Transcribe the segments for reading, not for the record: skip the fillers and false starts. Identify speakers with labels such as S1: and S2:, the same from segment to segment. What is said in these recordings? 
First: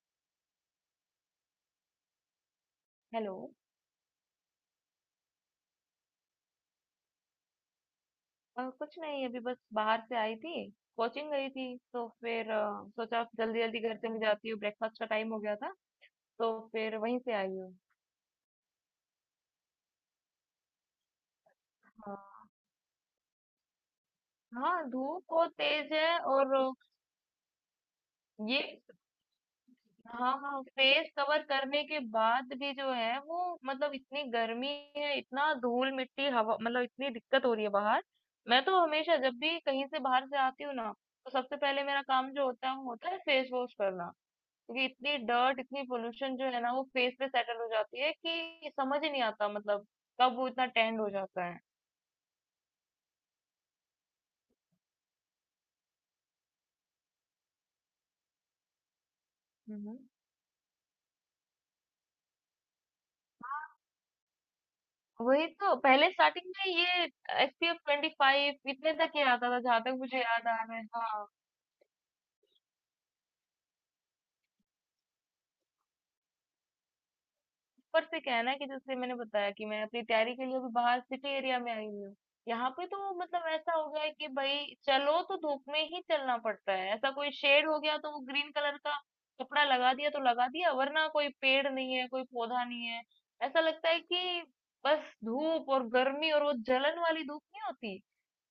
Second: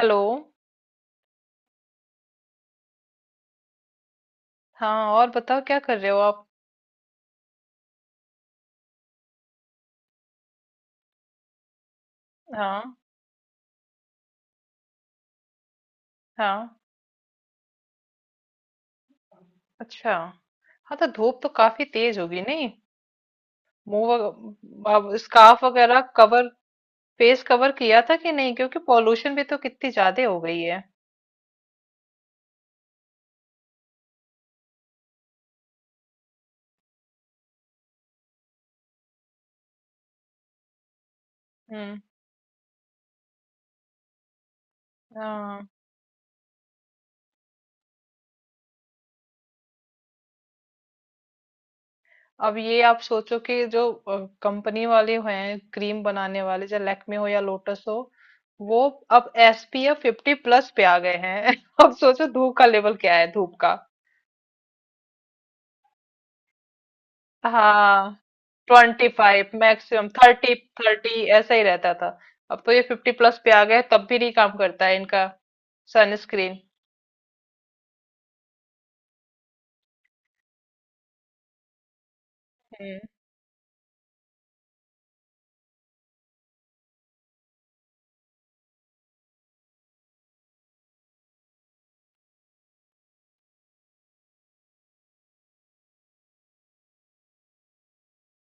S1: Hello.
S2: Hello.
S1: हाँ, और बताओ क्या कर रहे हो आप?
S2: कुछ नहीं अभी बस बाहर से आई थी। कोचिंग गई थी तो फिर
S1: हाँ।
S2: सोचा जल्दी जल्दी घर चली जाती हूँ, ब्रेकफास्ट का टाइम हो गया था। तो
S1: हाँ।
S2: फिर वहीं से आई हूँ।
S1: अच्छा। हाँ, तो धूप तो काफी
S2: हाँ,
S1: तेज होगी, नहीं?
S2: हाँ
S1: आप
S2: धूप बहुत
S1: स्कार्फ
S2: तेज
S1: वगैरह
S2: है।
S1: कवर,
S2: और
S1: फेस कवर किया था कि नहीं?
S2: ये,
S1: क्योंकि पॉल्यूशन भी तो कितनी ज्यादा
S2: हाँ
S1: हो गई
S2: हाँ,
S1: है।
S2: फेस कवर करने के बाद भी जो है वो मतलब इतनी गर्मी है, इतना धूल मिट्टी हवा, मतलब इतनी दिक्कत हो रही है बाहर। मैं तो हमेशा जब भी कहीं से बाहर से आती हूँ ना, तो सबसे पहले
S1: हम्म।
S2: मेरा काम जो होता है वो होता है फेस वॉश करना। क्योंकि इतनी डर्ट
S1: हाँ,
S2: इतनी पोल्यूशन जो है ना, वो फेस पे सेटल हो जाती है कि समझ ही नहीं आता, मतलब कब वो इतना टैंड हो जाता है।
S1: अब ये आप सोचो कि जो कंपनी वाले हैं क्रीम बनाने वाले, चाहे लैक्मे हो या लोटस हो, वो अब
S2: हम्म,
S1: SPF 50+ पे आ गए हैं। अब सोचो धूप का लेवल क्या है, धूप का।
S2: वही तो। पहले स्टार्टिंग में ये एसपीएफ ट्वेंटी
S1: हाँ,
S2: फाइव इतने
S1: ट्वेंटी
S2: तक ही
S1: फाइव
S2: आता था, जहां तक
S1: मैक्सिमम
S2: मुझे याद
S1: 30,
S2: आ रहा है।
S1: 30
S2: हाँ,
S1: ऐसा ही रहता था। अब तो ये 50+ पे आ गए, तब भी नहीं काम करता है इनका सनस्क्रीन।
S2: ऊपर से क्या है ना कि जैसे मैंने बताया कि मैं अपनी तैयारी के लिए अभी बाहर सिटी एरिया में आई हुई हूँ। यहाँ पे
S1: हम्म।
S2: तो मतलब ऐसा हो गया है कि भाई चलो तो धूप में ही चलना पड़ता है। ऐसा कोई शेड हो गया तो वो ग्रीन कलर का कपड़ा लगा दिया तो लगा दिया, वरना कोई पेड़ नहीं है, कोई पौधा नहीं है। ऐसा लगता है कि बस धूप और गर्मी, और वो जलन वाली धूप नहीं होती,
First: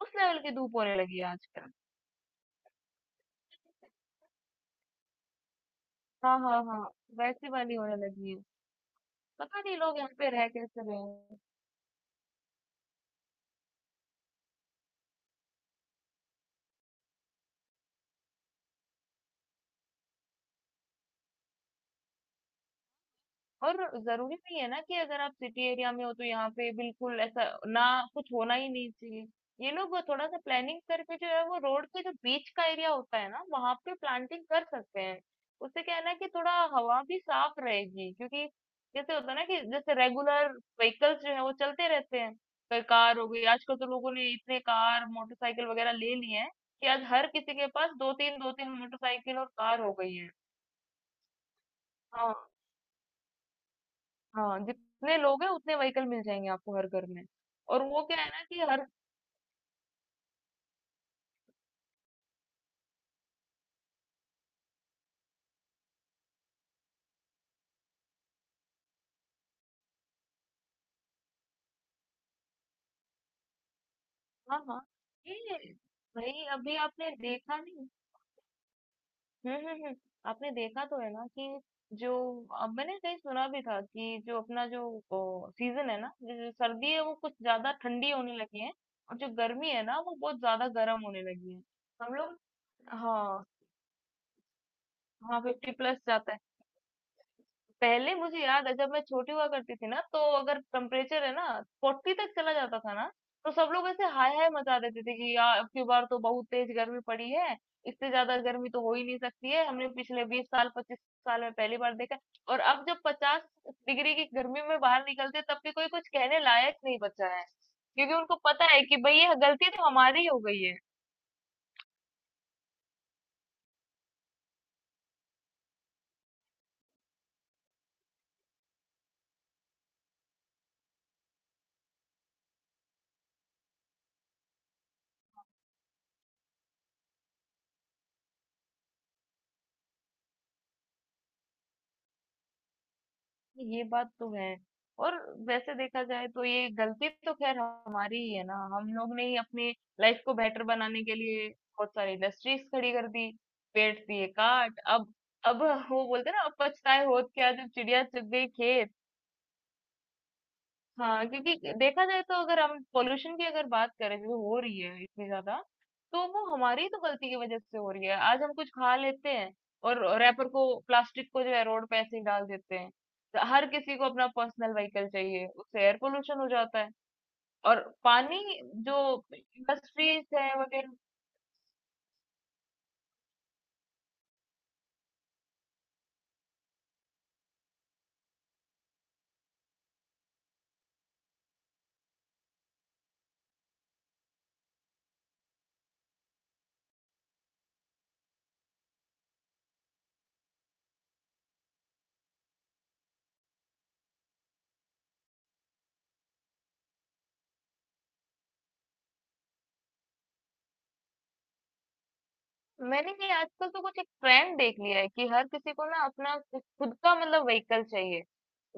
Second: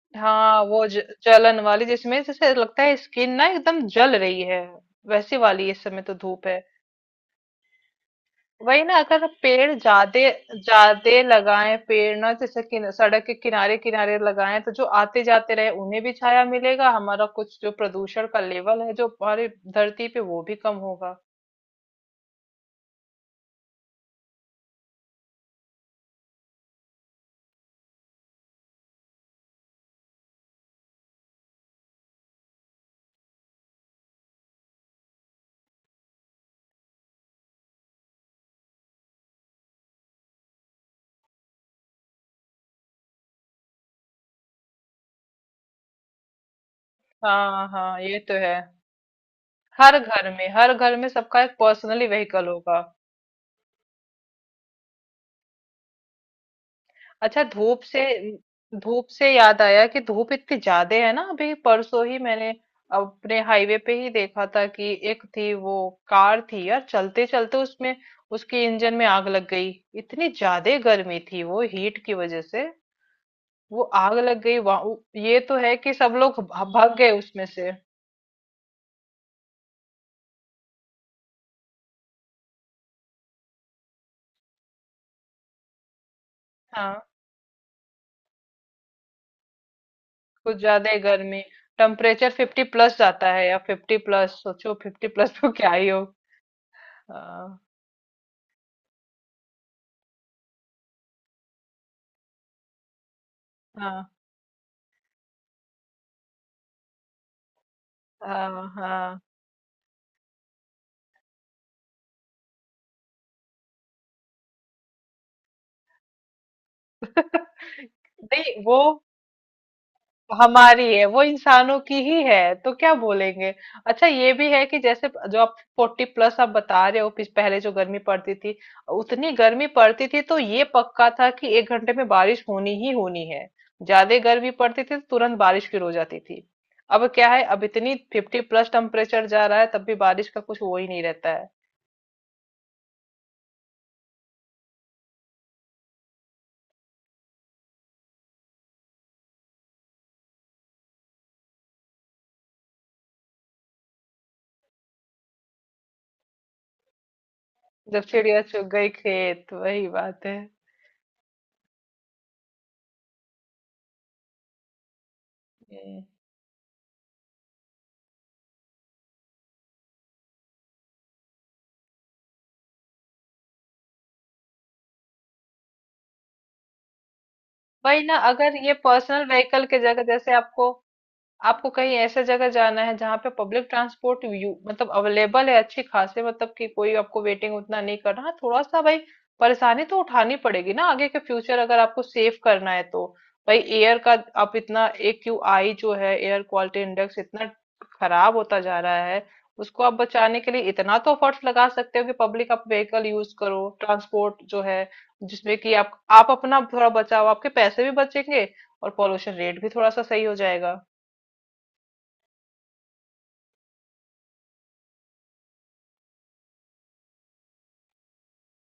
S2: उस लेवल की
S1: हाँ,
S2: धूप होने लगी है
S1: जलन
S2: आजकल।
S1: वाली जिसमें जैसे लगता है स्किन ना एकदम जल रही है, वैसी वाली इस समय तो
S2: हाँ
S1: धूप है।
S2: हाँ हाँ, वैसी वाली होने लगी है।
S1: वही ना, अगर
S2: पता नहीं
S1: पेड़
S2: लोग यहाँ पे रह
S1: ज्यादा
S2: कैसे रहे
S1: ज्यादा
S2: हैं।
S1: लगाएं पेड़ ना, जैसे सड़क के किनारे किनारे लगाएं, तो जो आते जाते रहे उन्हें भी छाया मिलेगा, हमारा कुछ जो प्रदूषण का लेवल है जो हमारी धरती पे, वो भी कम होगा।
S2: और ज़रूरी नहीं है ना कि अगर आप सिटी एरिया में हो तो यहाँ पे बिल्कुल ऐसा ना कुछ होना ही नहीं चाहिए। ये लोग वो थोड़ा सा प्लानिंग करके जो है वो रोड के जो बीच का एरिया होता है ना, वहाँ पे प्लांटिंग कर सकते हैं। उससे क्या है ना कि थोड़ा हवा भी साफ रहेगी। क्योंकि जैसे होता है ना कि जैसे रेगुलर व्हीकल्स जो है वो चलते रहते हैं। कोई कार हो गई, आजकल तो लोगों ने इतने कार, मोटरसाइकिल वगैरह ले लिए हैं कि आज हर किसी के
S1: हाँ
S2: पास
S1: हाँ, ये तो
S2: 2-3
S1: है।
S2: 2-3 मोटरसाइकिल और कार हो
S1: हर
S2: गई
S1: घर
S2: है।
S1: में, हर घर में सबका एक पर्सनली
S2: हाँ।
S1: व्हीकल होगा।
S2: हाँ, जितने लोग हैं उतने व्हीकल मिल जाएंगे आपको हर घर में।
S1: अच्छा धूप
S2: और वो
S1: से,
S2: क्या है ना कि हर,
S1: धूप से याद आया कि धूप इतनी ज्यादा है ना, अभी परसों ही मैंने अपने हाईवे पे ही देखा था कि एक थी वो, कार थी यार, चलते चलते उसमें, उसके इंजन में आग लग गई। इतनी ज्यादा गर्मी थी, वो हीट की वजह से वो आग लग गई
S2: हाँ हाँ,
S1: वहाँ। ये तो
S2: ये,
S1: है कि सब लोग
S2: भाई
S1: भ-
S2: अभी
S1: भाग गए
S2: आपने
S1: उसमें
S2: देखा
S1: से।
S2: नहीं। हम्म, आपने देखा तो है ना कि जो, अब मैंने कहीं सुना भी था कि जो अपना जो सीजन है ना, जो जो सर्दी
S1: हाँ,
S2: है वो कुछ ज्यादा ठंडी होने लगी है, और जो गर्मी है ना वो बहुत
S1: कुछ
S2: ज्यादा
S1: ज्यादा ही
S2: गर्म होने
S1: गर्मी,
S2: लगी है। हम
S1: टेम्परेचर
S2: लोग,
S1: 50+ जाता
S2: हाँ
S1: है या 50+, सोचो 50+
S2: हाँ
S1: तो
S2: फिफ्टी
S1: क्या ही
S2: प्लस
S1: हो।
S2: जाता है।
S1: हाँ
S2: पहले मुझे याद है जब मैं छोटी हुआ करती थी ना, तो अगर टेम्परेचर है ना फोर्टी तक चला जाता था ना, तो सब लोग
S1: हाँ
S2: ऐसे हाय हाय मचा देते थे कि यार अब की बार तो बहुत तेज गर्मी पड़ी है, इससे ज्यादा
S1: हाँ।
S2: गर्मी तो हो ही
S1: हाँ।
S2: नहीं सकती है, हमने पिछले बीस साल पच्चीस साल में पहली बार देखा। और अब जब पचास डिग्री की गर्मी में बाहर निकलते तब भी कोई कुछ कहने लायक नहीं बचा है,
S1: नहीं,
S2: क्योंकि उनको पता
S1: वो
S2: है कि भाई ये गलती तो हमारी हो गई है।
S1: हमारी है, वो इंसानों की ही है तो क्या बोलेंगे। अच्छा, ये भी है कि जैसे जो आप 40+ आप बता रहे हो, पहले जो गर्मी पड़ती थी, उतनी गर्मी पड़ती थी तो ये पक्का था कि एक घंटे में बारिश होनी ही होनी है। ज्यादा गर्मी पड़ती थी तो तुरंत बारिश शुरू हो जाती थी। अब क्या है, अब इतनी 50+ टेम्परेचर जा रहा है, तब भी बारिश का कुछ वो ही नहीं रहता है।
S2: ये बात तो है। और वैसे देखा जाए तो ये गलती तो खैर हमारी ही है ना, हम लोग ने ही अपनी लाइफ को बेटर बनाने के लिए बहुत सारी इंडस्ट्रीज खड़ी कर दी, पेड़ दिए काट। अब वो बोलते हैं ना, अब पछताए होत क्या जब
S1: जब
S2: चिड़िया चुग
S1: चिड़िया
S2: गई
S1: चुग गई
S2: खेत।
S1: खेत, वही बात
S2: हाँ, क्योंकि देखा जाए तो अगर हम पॉल्यूशन की अगर बात करें जो हो रही है इतनी ज्यादा,
S1: है।
S2: तो वो हमारी ही तो गलती की वजह से हो रही है। आज हम कुछ खा लेते हैं और रैपर को प्लास्टिक को जो है रोड पे ऐसे ही डाल देते हैं। तो हर किसी को अपना पर्सनल व्हीकल चाहिए, उससे एयर पोल्यूशन हो जाता है। और
S1: वही ना,
S2: पानी,
S1: अगर ये
S2: जो
S1: पर्सनल व्हीकल के जगह
S2: इंडस्ट्रीज
S1: जैसे
S2: है
S1: आपको,
S2: वगैरह।
S1: आपको कहीं ऐसे जगह जाना है जहाँ पे पब्लिक ट्रांसपोर्ट, यू मतलब अवेलेबल है अच्छी खासी, मतलब कि कोई आपको वेटिंग उतना नहीं करना, हाँ, थोड़ा सा भाई परेशानी तो उठानी पड़ेगी ना, आगे के फ्यूचर अगर आपको सेव करना है तो। भाई एयर का, आप इतना AQI जो है, एयर क्वालिटी इंडेक्स, इतना खराब होता जा रहा है, उसको आप बचाने के लिए इतना तो एफर्ट्स लगा सकते हो कि पब्लिक आप व्हीकल यूज करो, ट्रांसपोर्ट जो है जिसमें कि आप अपना थोड़ा बचाओ, आपके पैसे भी बचेंगे और पॉल्यूशन रेट भी थोड़ा सा सही हो जाएगा।
S2: मैंने ये आजकल तो कुछ एक ट्रेंड देख लिया है कि हर किसी को ना अपना कुछ खुद का मतलब व्हीकल चाहिए।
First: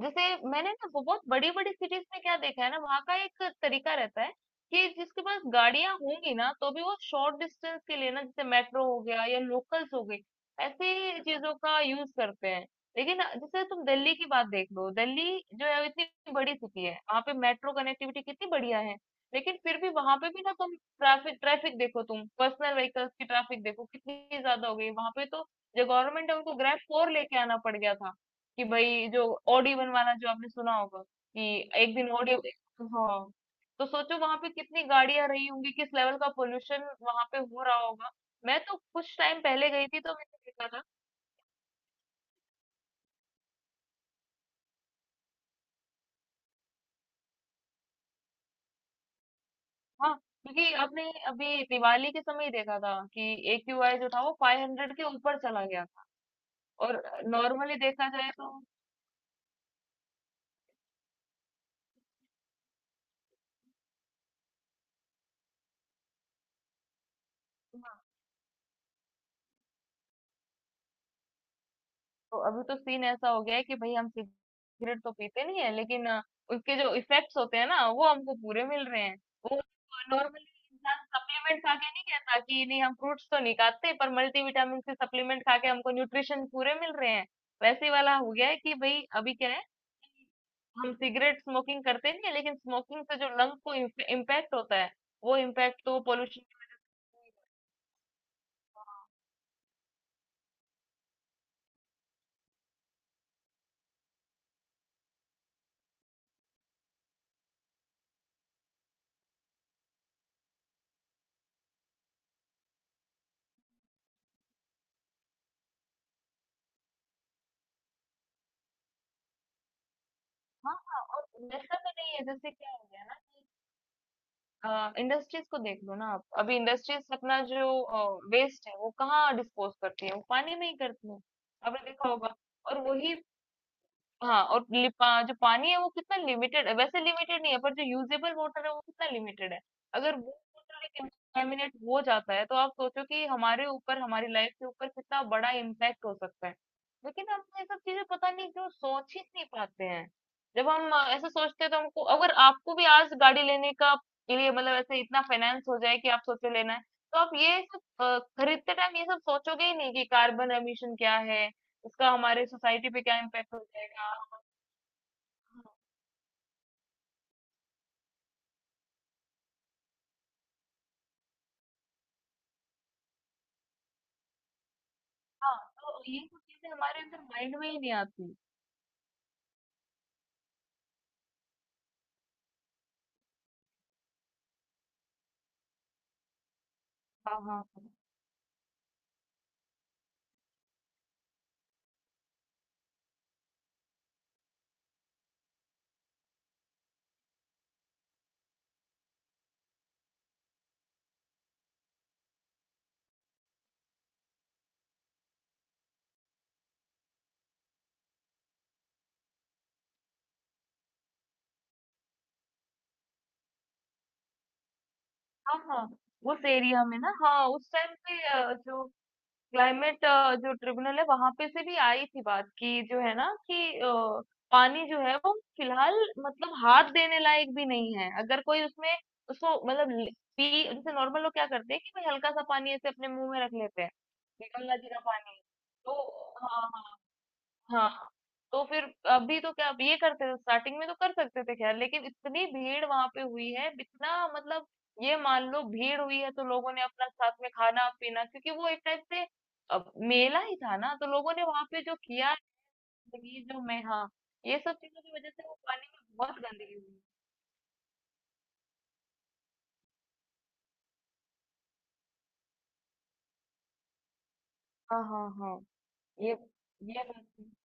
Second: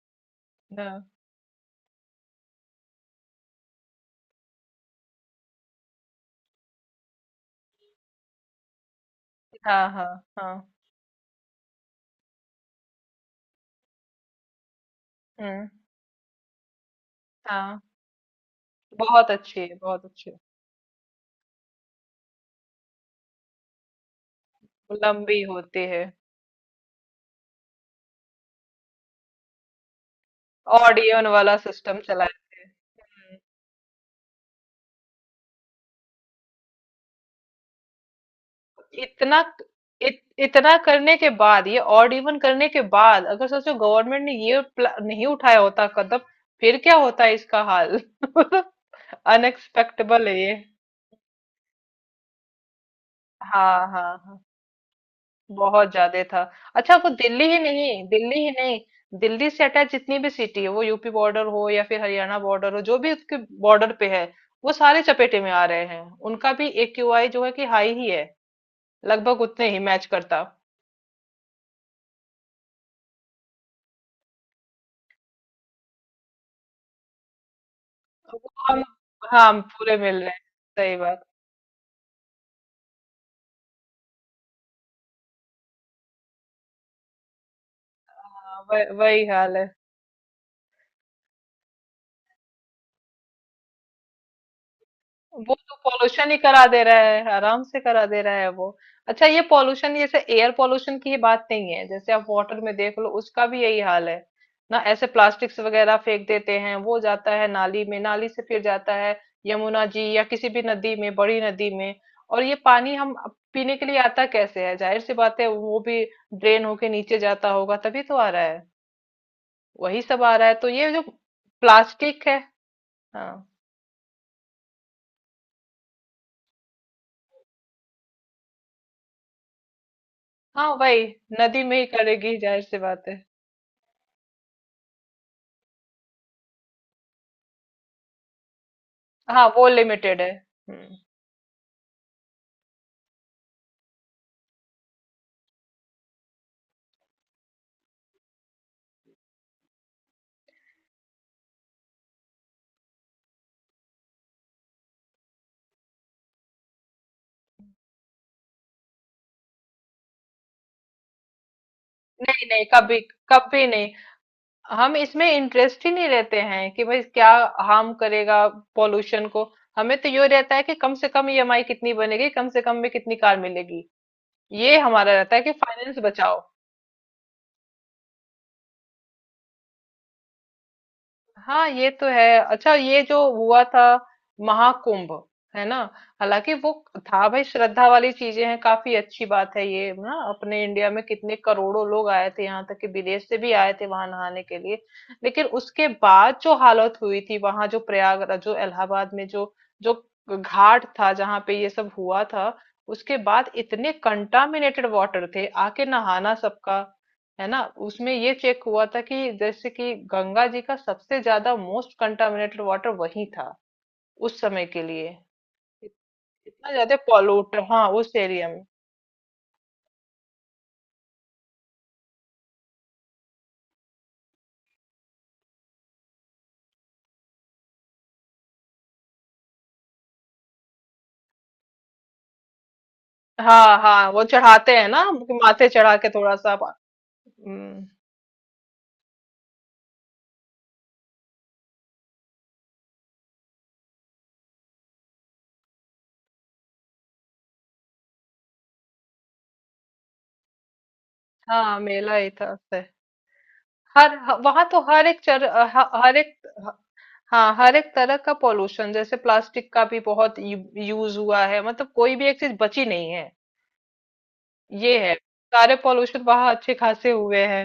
S2: जैसे मैंने ना
S1: हाँ
S2: बहुत बड़ी बड़ी सिटीज में क्या देखा है ना, वहाँ का एक तरीका रहता है कि जिसके पास गाड़ियां होंगी ना तो भी वो शॉर्ट डिस्टेंस के लिए ना, जैसे मेट्रो हो गया या
S1: हाँ
S2: लोकल्स हो
S1: हाँ
S2: गई,
S1: हाँ।
S2: ऐसी चीजों का यूज करते हैं। लेकिन जैसे तुम दिल्ली की बात देख लो, दिल्ली जो
S1: हम्म।
S2: है वो इतनी बड़ी सिटी है, वहाँ पे मेट्रो
S1: हाँ,
S2: कनेक्टिविटी कितनी बढ़िया है।
S1: बहुत
S2: लेकिन
S1: अच्छी है,
S2: फिर भी
S1: बहुत
S2: वहां पे
S1: अच्छी है।
S2: भी ना तुम ट्रैफिक ट्रैफिक देखो, तुम पर्सनल व्हीकल्स की ट्रैफिक देखो कितनी ज्यादा हो गई वहां पे,
S1: लंबी
S2: तो
S1: होती
S2: जो
S1: है।
S2: गवर्नमेंट है उनको ग्रैब फोर लेके आना पड़ गया था कि भाई जो ओडी वन वाला, जो आपने सुना होगा
S1: ऑडियन वाला
S2: कि एक
S1: सिस्टम
S2: दिन ओडी।
S1: चलाते हैं।
S2: हाँ,
S1: हम्म।
S2: तो सोचो वहां पे कितनी गाड़ियां रही होंगी, किस लेवल का पोल्यूशन वहां पे हो रहा होगा। मैं तो कुछ
S1: इतना,
S2: टाइम पहले गई थी तो मैंने देखा
S1: इतना
S2: था।
S1: करने के बाद ये ऑडियन करने के बाद अगर सोचो गवर्नमेंट ने ये नहीं उठाया होता कदम, फिर क्या होता है इसका हाल।
S2: हाँ,
S1: अनएक्सपेक्टेबल है ये।
S2: क्योंकि आपने अभी दिवाली के समय ही देखा था कि
S1: हाँ
S2: एक्यूआई जो
S1: हाँ
S2: था वो
S1: हाँ,
S2: फाइव हंड्रेड के ऊपर चला गया
S1: बहुत
S2: था।
S1: ज्यादा था। अच्छा
S2: और
S1: वो दिल्ली ही
S2: नॉर्मली
S1: नहीं,
S2: देखा जाए
S1: दिल्ली ही
S2: तो
S1: नहीं, दिल्ली से अटैच जितनी भी सिटी है वो, UP बॉर्डर हो या फिर हरियाणा बॉर्डर हो, जो भी उसके बॉर्डर पे है, वो सारे चपेटे में आ रहे हैं। उनका भी AQI जो है कि हाई ही है, लगभग उतने ही मैच करता।
S2: तो अभी तो सीन ऐसा हो गया है कि भाई हम सिगरेट तो पीते नहीं है, लेकिन उसके जो इफेक्ट्स होते हैं ना वो हमको
S1: वो,
S2: पूरे
S1: हम,
S2: मिल रहे हैं।
S1: हाँ हम
S2: वो
S1: पूरे मिल रहे हैं।
S2: नॉर्मली
S1: सही
S2: इंसान
S1: बात।
S2: सप्लीमेंट खा के नहीं कहता कि नहीं हम फ्रूट्स तो नहीं खाते पर मल्टीविटामिन से सप्लीमेंट खा के हमको न्यूट्रिशन पूरे मिल रहे हैं। वैसे वाला हो गया है
S1: हाँ,
S2: कि भाई
S1: वही
S2: अभी क्या
S1: हाल
S2: है,
S1: है।
S2: हम सिगरेट स्मोकिंग करते नहीं है लेकिन स्मोकिंग से जो लंग को इम्पैक्ट होता है, वो
S1: वो तो
S2: इम्पैक्ट तो
S1: पॉल्यूशन ही
S2: पोल्यूशन की
S1: करा
S2: वजह
S1: दे रहा है,
S2: से।
S1: आराम से करा दे रहा है वो। अच्छा, ये पॉल्यूशन जैसे एयर पॉल्यूशन की ही बात नहीं है, जैसे आप वाटर में देख लो उसका भी यही हाल है ना, ऐसे प्लास्टिक्स वगैरह फेंक देते हैं, वो जाता है नाली में, नाली से फिर जाता है यमुना जी या किसी भी नदी में, बड़ी नदी में। और ये पानी हम पीने के लिए आता कैसे है, जाहिर सी बात है वो भी ड्रेन होके नीचे जाता होगा तभी तो आ रहा है, वही सब आ रहा है, तो
S2: हाँ
S1: ये जो
S2: हाँ, और वैसा तो नहीं है,
S1: प्लास्टिक है।
S2: जैसे क्या हो गया ना,
S1: हाँ
S2: इंडस्ट्रीज को देख लो ना आप, अभी इंडस्ट्रीज अपना जो वेस्ट है वो कहाँ डिस्पोज करती है, वो पानी में
S1: हाँ,
S2: ही
S1: वही
S2: करती है।
S1: नदी में
S2: आपने
S1: ही
S2: देखा होगा।
S1: करेगी, जाहिर सी
S2: और
S1: बात
S2: वही,
S1: है।
S2: हाँ और लि- पा, जो पानी है वो कितना लिमिटेड है, वैसे लिमिटेड नहीं है पर जो यूजेबल वाटर है वो कितना
S1: हाँ,
S2: लिमिटेड है।
S1: वो
S2: अगर
S1: लिमिटेड है।
S2: वो वाटर
S1: हम्म।
S2: कंटामिनेट हो जाता है तो आप सोचो कि हमारे ऊपर, हमारी लाइफ के ऊपर कितना बड़ा इम्पैक्ट हो सकता है। लेकिन हम ये सब चीजें पता नहीं क्यों सोच ही नहीं पाते हैं। जब हम ऐसा सोचते हैं तो हमको, अगर आपको भी आज गाड़ी लेने का के लिए मतलब ऐसे इतना फाइनेंस हो जाए कि आप सोचो लेना है, तो आप ये सब खरीदते टाइम ये सब सोचोगे ही नहीं कि कार्बन एमिशन क्या है, उसका
S1: नहीं
S2: हमारे
S1: नहीं
S2: सोसाइटी
S1: कभी,
S2: पे क्या इम्पैक्ट हो
S1: कभी नहीं।
S2: जाएगा। हाँ,
S1: हम इसमें इंटरेस्ट ही नहीं लेते हैं कि भाई क्या हार्म करेगा पॉल्यूशन को, हमें तो ये रहता है कि कम से कम EMI कितनी बनेगी, कम से कम में कितनी कार मिलेगी, ये हमारा रहता है कि
S2: हाँ,
S1: फाइनेंस
S2: तो ये सब
S1: बचाओ।
S2: चीजें हमारे अंदर माइंड में ही नहीं आती।
S1: हाँ ये तो है। अच्छा, ये जो हुआ था महाकुंभ, है ना, हालांकि वो था
S2: हाँ
S1: भाई,
S2: हाँ
S1: श्रद्धा
S2: हाँ
S1: वाली चीजें हैं, काफी अच्छी बात है ये ना, अपने इंडिया में कितने करोड़ों लोग आए थे, यहाँ तक कि विदेश से भी आए थे वहां नहाने के लिए। लेकिन उसके बाद जो हालत हुई थी वहां, जो प्रयागराज, जो इलाहाबाद में, जो जो घाट था जहाँ पे ये सब हुआ था, उसके बाद इतने कंटामिनेटेड वाटर थे आके नहाना सबका, है ना, उसमें ये चेक हुआ था कि जैसे कि गंगा जी का सबसे ज्यादा मोस्ट कंटामिनेटेड वाटर वही था उस समय के लिए।
S2: हाँ, हाँ,
S1: इत-
S2: उस
S1: इतना
S2: एरिया
S1: ज्यादा
S2: में ना, हाँ
S1: पॉल्यूट,
S2: उस
S1: हाँ
S2: टाइम
S1: उस
S2: पे
S1: एरिया में।
S2: जो क्लाइमेट जो ट्रिब्यूनल है वहां पे से भी आई थी बात कि जो है ना कि पानी जो है वो फिलहाल मतलब हाथ देने लायक भी नहीं है, अगर कोई उसमें उसको मतलब ले- पी, जैसे नॉर्मल लोग क्या करते हैं कि भाई हल्का सा पानी ऐसे अपने मुंह में रख
S1: हाँ
S2: लेते हैं
S1: हाँ, वो
S2: कि
S1: चढ़ाते
S2: गंगा
S1: हैं
S2: जी का
S1: ना कि
S2: पानी।
S1: माथे
S2: तो
S1: चढ़ा के थोड़ा सा
S2: हाँ
S1: पा-।
S2: हाँ
S1: हम्म,
S2: हाँ, तो फिर अभी तो क्या, अब ये करते थे स्टार्टिंग में तो कर सकते थे खैर, लेकिन इतनी भीड़ वहां पे हुई है, इतना मतलब, ये मान लो भीड़ हुई है तो लोगों ने अपना साथ में खाना पीना, क्योंकि वो एक टाइप से अब मेला ही था ना, तो लोगों ने वहां
S1: हाँ
S2: पे जो
S1: मेला
S2: किया
S1: ही
S2: है,
S1: था उससे।
S2: गंदगी जो, मैं हाँ,
S1: हर,
S2: ये
S1: वहां
S2: सब
S1: तो
S2: चीजों
S1: हर
S2: की
S1: एक
S2: वजह से
S1: चर,
S2: वो पानी
S1: हर
S2: में
S1: एक,
S2: बहुत
S1: ह-
S2: गंदगी हुई।
S1: हाँ हर एक तरह का पॉल्यूशन जैसे प्लास्टिक का भी बहुत यूज हुआ है, मतलब कोई भी एक चीज बची नहीं है। ये
S2: हाँ
S1: है,
S2: हाँ हाँ,
S1: सारे पॉल्यूशन
S2: ये
S1: वहां अच्छे
S2: ये
S1: खासे
S2: बात है।
S1: हुए हैं।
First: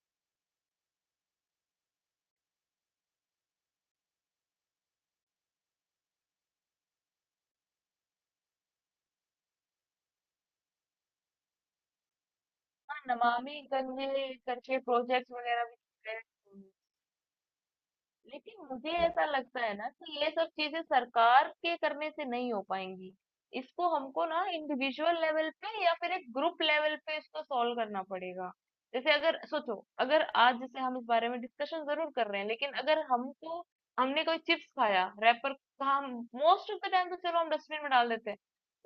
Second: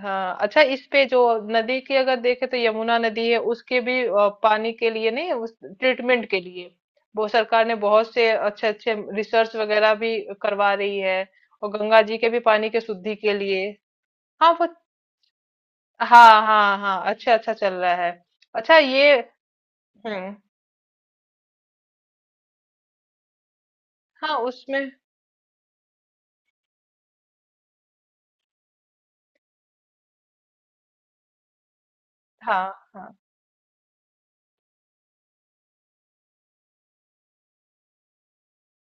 S1: हाँ। अच्छा, इस पे जो नदी की अगर देखे तो यमुना नदी है उसके भी पानी के लिए नहीं, उस ट्रीटमेंट के लिए वो सरकार ने बहुत से अच्छे अच्छे रिसर्च वगैरह भी करवा रही है, और गंगा जी के भी पानी के
S2: हाँ,
S1: शुद्धि के
S2: नमामि
S1: लिए।
S2: गंगे
S1: हाँ वो,
S2: करके प्रोजेक्ट वगैरह भी चल रहे
S1: हाँ
S2: हैं।
S1: हाँ हाँ, अच्छा अच्छा चल रहा है।
S2: लेकिन
S1: अच्छा
S2: मुझे
S1: ये,
S2: ऐसा लगता है ना कि ये
S1: हम्म,
S2: सब चीजें सरकार के करने से नहीं हो पाएंगी। इसको हमको
S1: हाँ
S2: ना
S1: उसमें,
S2: इंडिविजुअल लेवल पे या फिर एक ग्रुप लेवल पे इसको सॉल्व करना पड़ेगा। जैसे अगर सोचो, अगर आज जैसे हम इस बारे में डिस्कशन जरूर कर रहे हैं,
S1: हाँ
S2: लेकिन अगर
S1: हाँ,
S2: हमको, हमने कोई चिप्स खाया रैपर, हम मोस्ट ऑफ द टाइम तो चलो हम डस्टबिन में डाल देते हैं,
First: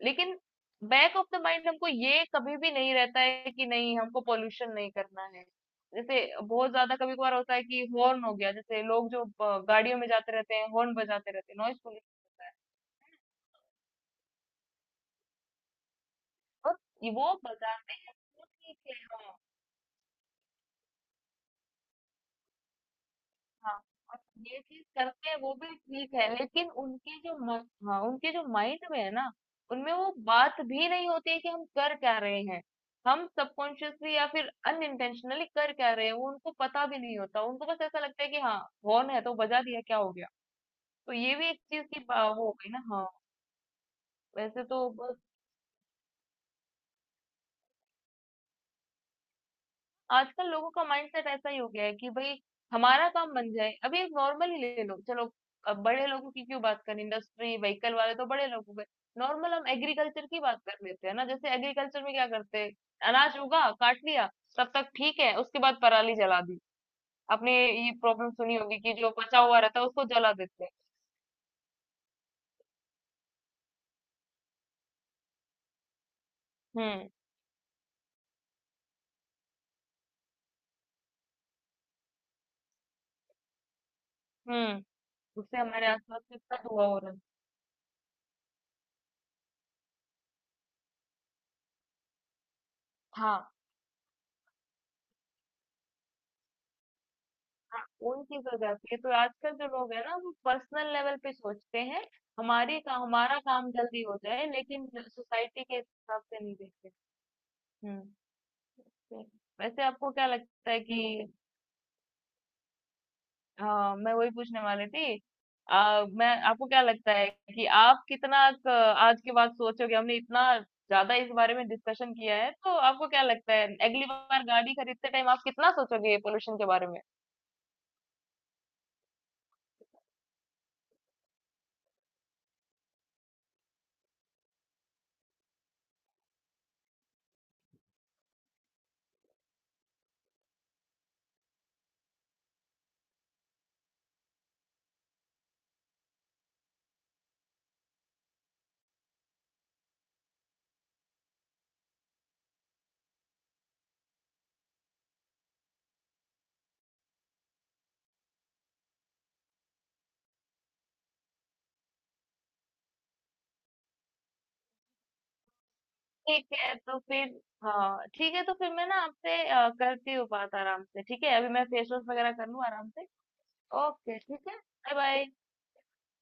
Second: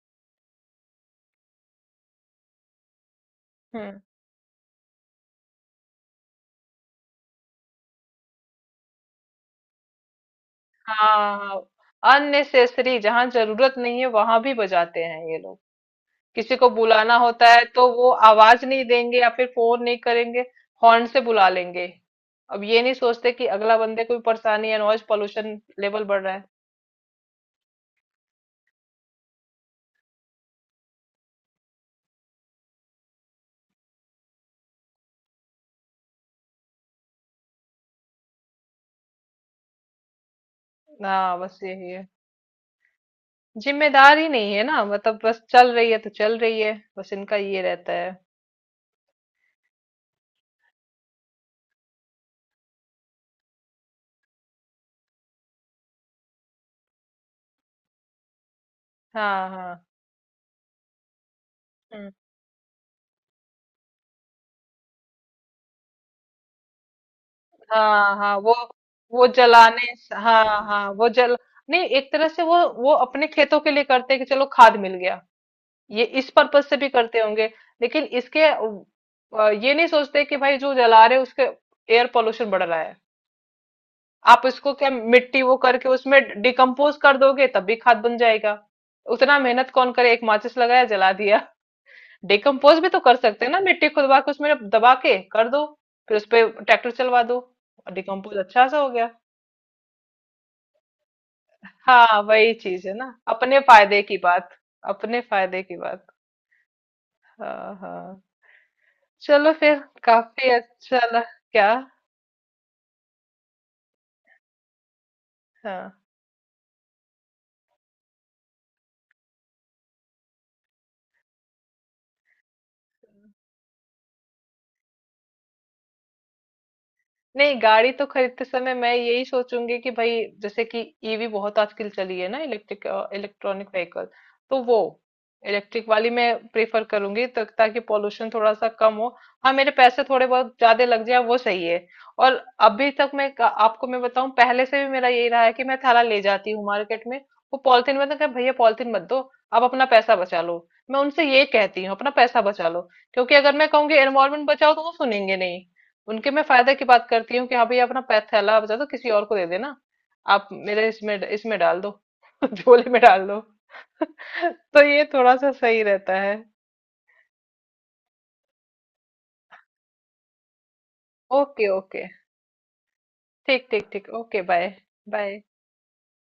S2: लेकिन बैक ऑफ द माइंड हमको ये कभी भी नहीं रहता है कि नहीं
S1: हम्म।
S2: हमको पोल्यूशन नहीं करना है। जैसे बहुत ज्यादा कभी कभार होता है कि हॉर्न हो गया, जैसे लोग जो ब- गाड़ियों में जाते रहते हैं हॉर्न बजाते रहते
S1: हाँ,
S2: हैं, नॉइस पोल्यूशन होता है।
S1: अननेसेसरी जहाँ जरूरत नहीं है वहां भी बजाते हैं ये लोग, किसी को
S2: और ये
S1: बुलाना
S2: वो
S1: होता है तो
S2: बजाते
S1: वो
S2: हैं वो
S1: आवाज
S2: ठीक
S1: नहीं
S2: है,
S1: देंगे या
S2: हाँ
S1: फिर फोन नहीं करेंगे, हॉर्न से बुला लेंगे। अब ये नहीं सोचते कि अगला
S2: हाँ,
S1: बंदे को
S2: और
S1: भी
S2: ये
S1: परेशानी है,
S2: चीज
S1: नॉइज
S2: करते हैं वो
S1: पोल्यूशन
S2: भी
S1: लेवल
S2: ठीक
S1: बढ़
S2: है,
S1: रहा है।
S2: लेकिन उनके जो मन, हाँ उनके जो माइंड में है ना, उनमें वो बात भी नहीं होती है कि हम कर क्या रहे हैं। हम सबकॉन्शियसली या फिर अनइंटेंशनली कर क्या रहे हैं, वो उनको पता भी नहीं होता, उनको बस ऐसा लगता है कि हाँ, हॉर्न है तो बजा दिया क्या हो गया।
S1: ना
S2: तो ये भी
S1: बस
S2: एक चीज
S1: यही
S2: की
S1: है,
S2: बा- वो हो गई ना। हाँ,
S1: जिम्मेदार ही नहीं है
S2: वैसे
S1: ना,
S2: तो बस
S1: मतलब बस चल रही है तो चल रही है, बस इनका ये रहता है।
S2: आजकल लोगों का माइंडसेट ऐसा ही हो गया है कि भाई हमारा काम बन जाए। अभी एक नॉर्मल ही ले लो चलो, अब बड़े लोगों की क्यों बात करें, इंडस्ट्री व्हीकल वाले तो बड़े लोग हो गए,
S1: हाँ
S2: नॉर्मल हम
S1: हाँ।
S2: एग्रीकल्चर की बात कर लेते हैं ना, जैसे एग्रीकल्चर
S1: हम्म।
S2: में क्या करते हैं, अनाज उगा काट लिया, तब तक ठीक है, उसके बाद पराली जला दी। आपने ये
S1: हाँ
S2: प्रॉब्लम
S1: हाँ, वो
S2: सुनी होगी कि जो
S1: वो
S2: बचा हुआ रहता
S1: जलाने,
S2: है उसको जला
S1: हाँ
S2: देते हैं।
S1: हाँ वो जल, नहीं एक तरह से वो अपने खेतों के लिए करते हैं कि चलो खाद मिल गया, ये इस पर्पज से भी
S2: हम्म
S1: करते होंगे। लेकिन इसके ये नहीं सोचते कि भाई जो जला रहे उसके एयर पोल्यूशन बढ़ रहा है। आप इसको
S2: हम्म,
S1: क्या मिट्टी वो
S2: उससे हमारे
S1: करके उसमें
S2: आसपास कितना धुआं
S1: डिकम्पोज
S2: हो रहा
S1: कर
S2: है।
S1: दोगे तब भी खाद बन जाएगा। उतना मेहनत कौन करे, एक माचिस लगाया जला दिया। डिकम्पोज भी तो कर
S2: हाँ,
S1: सकते हैं ना, मिट्टी खुदवा के उसमें दबा के कर दो, फिर उस पे ट्रैक्टर चलवा दो,
S2: हाँ, उन
S1: डिकम्पोज
S2: चीज़ हो
S1: अच्छा सा हो
S2: जाती है
S1: गया।
S2: तो आजकल जो लोग हैं ना वो पर्सनल लेवल पे सोचते हैं,
S1: हाँ वही
S2: हमारे
S1: चीज
S2: का
S1: है ना,
S2: हमारा
S1: अपने
S2: काम
S1: फायदे
S2: जल्दी
S1: की
S2: हो जाए,
S1: बात,
S2: लेकिन
S1: अपने फायदे
S2: सोसाइटी के
S1: की बात।
S2: हिसाब से नहीं देखते।
S1: हाँ
S2: हम्म,
S1: हाँ।
S2: तो
S1: चलो फिर।
S2: वैसे आपको क्या
S1: काफ़ी
S2: लगता है
S1: अच्छा लग,
S2: कि,
S1: क्या?
S2: हाँ मैं वही पूछने वाली थी,
S1: हाँ।
S2: आ, मैं आपको क्या लगता है कि आप कितना क- आज के बाद सोचोगे, हमने इतना ज्यादा इस बारे में डिस्कशन किया है, तो आपको क्या लगता है अगली बार गाड़ी खरीदते टाइम आप कितना सोचोगे पोल्यूशन के बारे में।
S1: नहीं, गाड़ी तो खरीदते समय मैं यही सोचूंगी कि भाई जैसे कि EV बहुत आजकल चली है ना, इलेक्ट्रिक, इलेक्ट्रॉनिक व्हीकल, तो वो इलेक्ट्रिक वाली मैं प्रेफर करूंगी, तो ताकि पोल्यूशन थोड़ा सा कम हो, हाँ मेरे पैसे थोड़े बहुत ज्यादा लग जाए वो सही है। और अभी तक मैं आपको मैं बताऊं, पहले से भी मेरा यही रहा है कि मैं थैला ले जाती हूँ मार्केट में, वो पॉलिथीन में तो कहा, भैया पॉलिथीन मत दो, आप अपना पैसा बचा लो, मैं उनसे ये कहती हूँ अपना पैसा बचा लो, क्योंकि अगर मैं कहूंगी एनवायरमेंट बचाओ तो वो सुनेंगे नहीं, उनके मैं फायदे की बात करती हूँ कि हाँ भाई अपना थैला बचा दो, किसी और को दे देना, आप मेरे इसमें इसमें डाल दो, झोले में डाल दो, तो ये थोड़ा सा सही रहता है।
S2: ठीक है तो फिर, हाँ ठीक है तो फिर मैं ना आपसे करती हूँ बात आराम से, ठीक है? अभी मैं
S1: ओके
S2: फेस
S1: ओके।
S2: वॉश वगैरह कर लूँ आराम से।
S1: ठीक ठीक ठीक।
S2: ओके
S1: ओके
S2: ठीक है।
S1: बाय।
S2: Bye bye.
S1: बाय।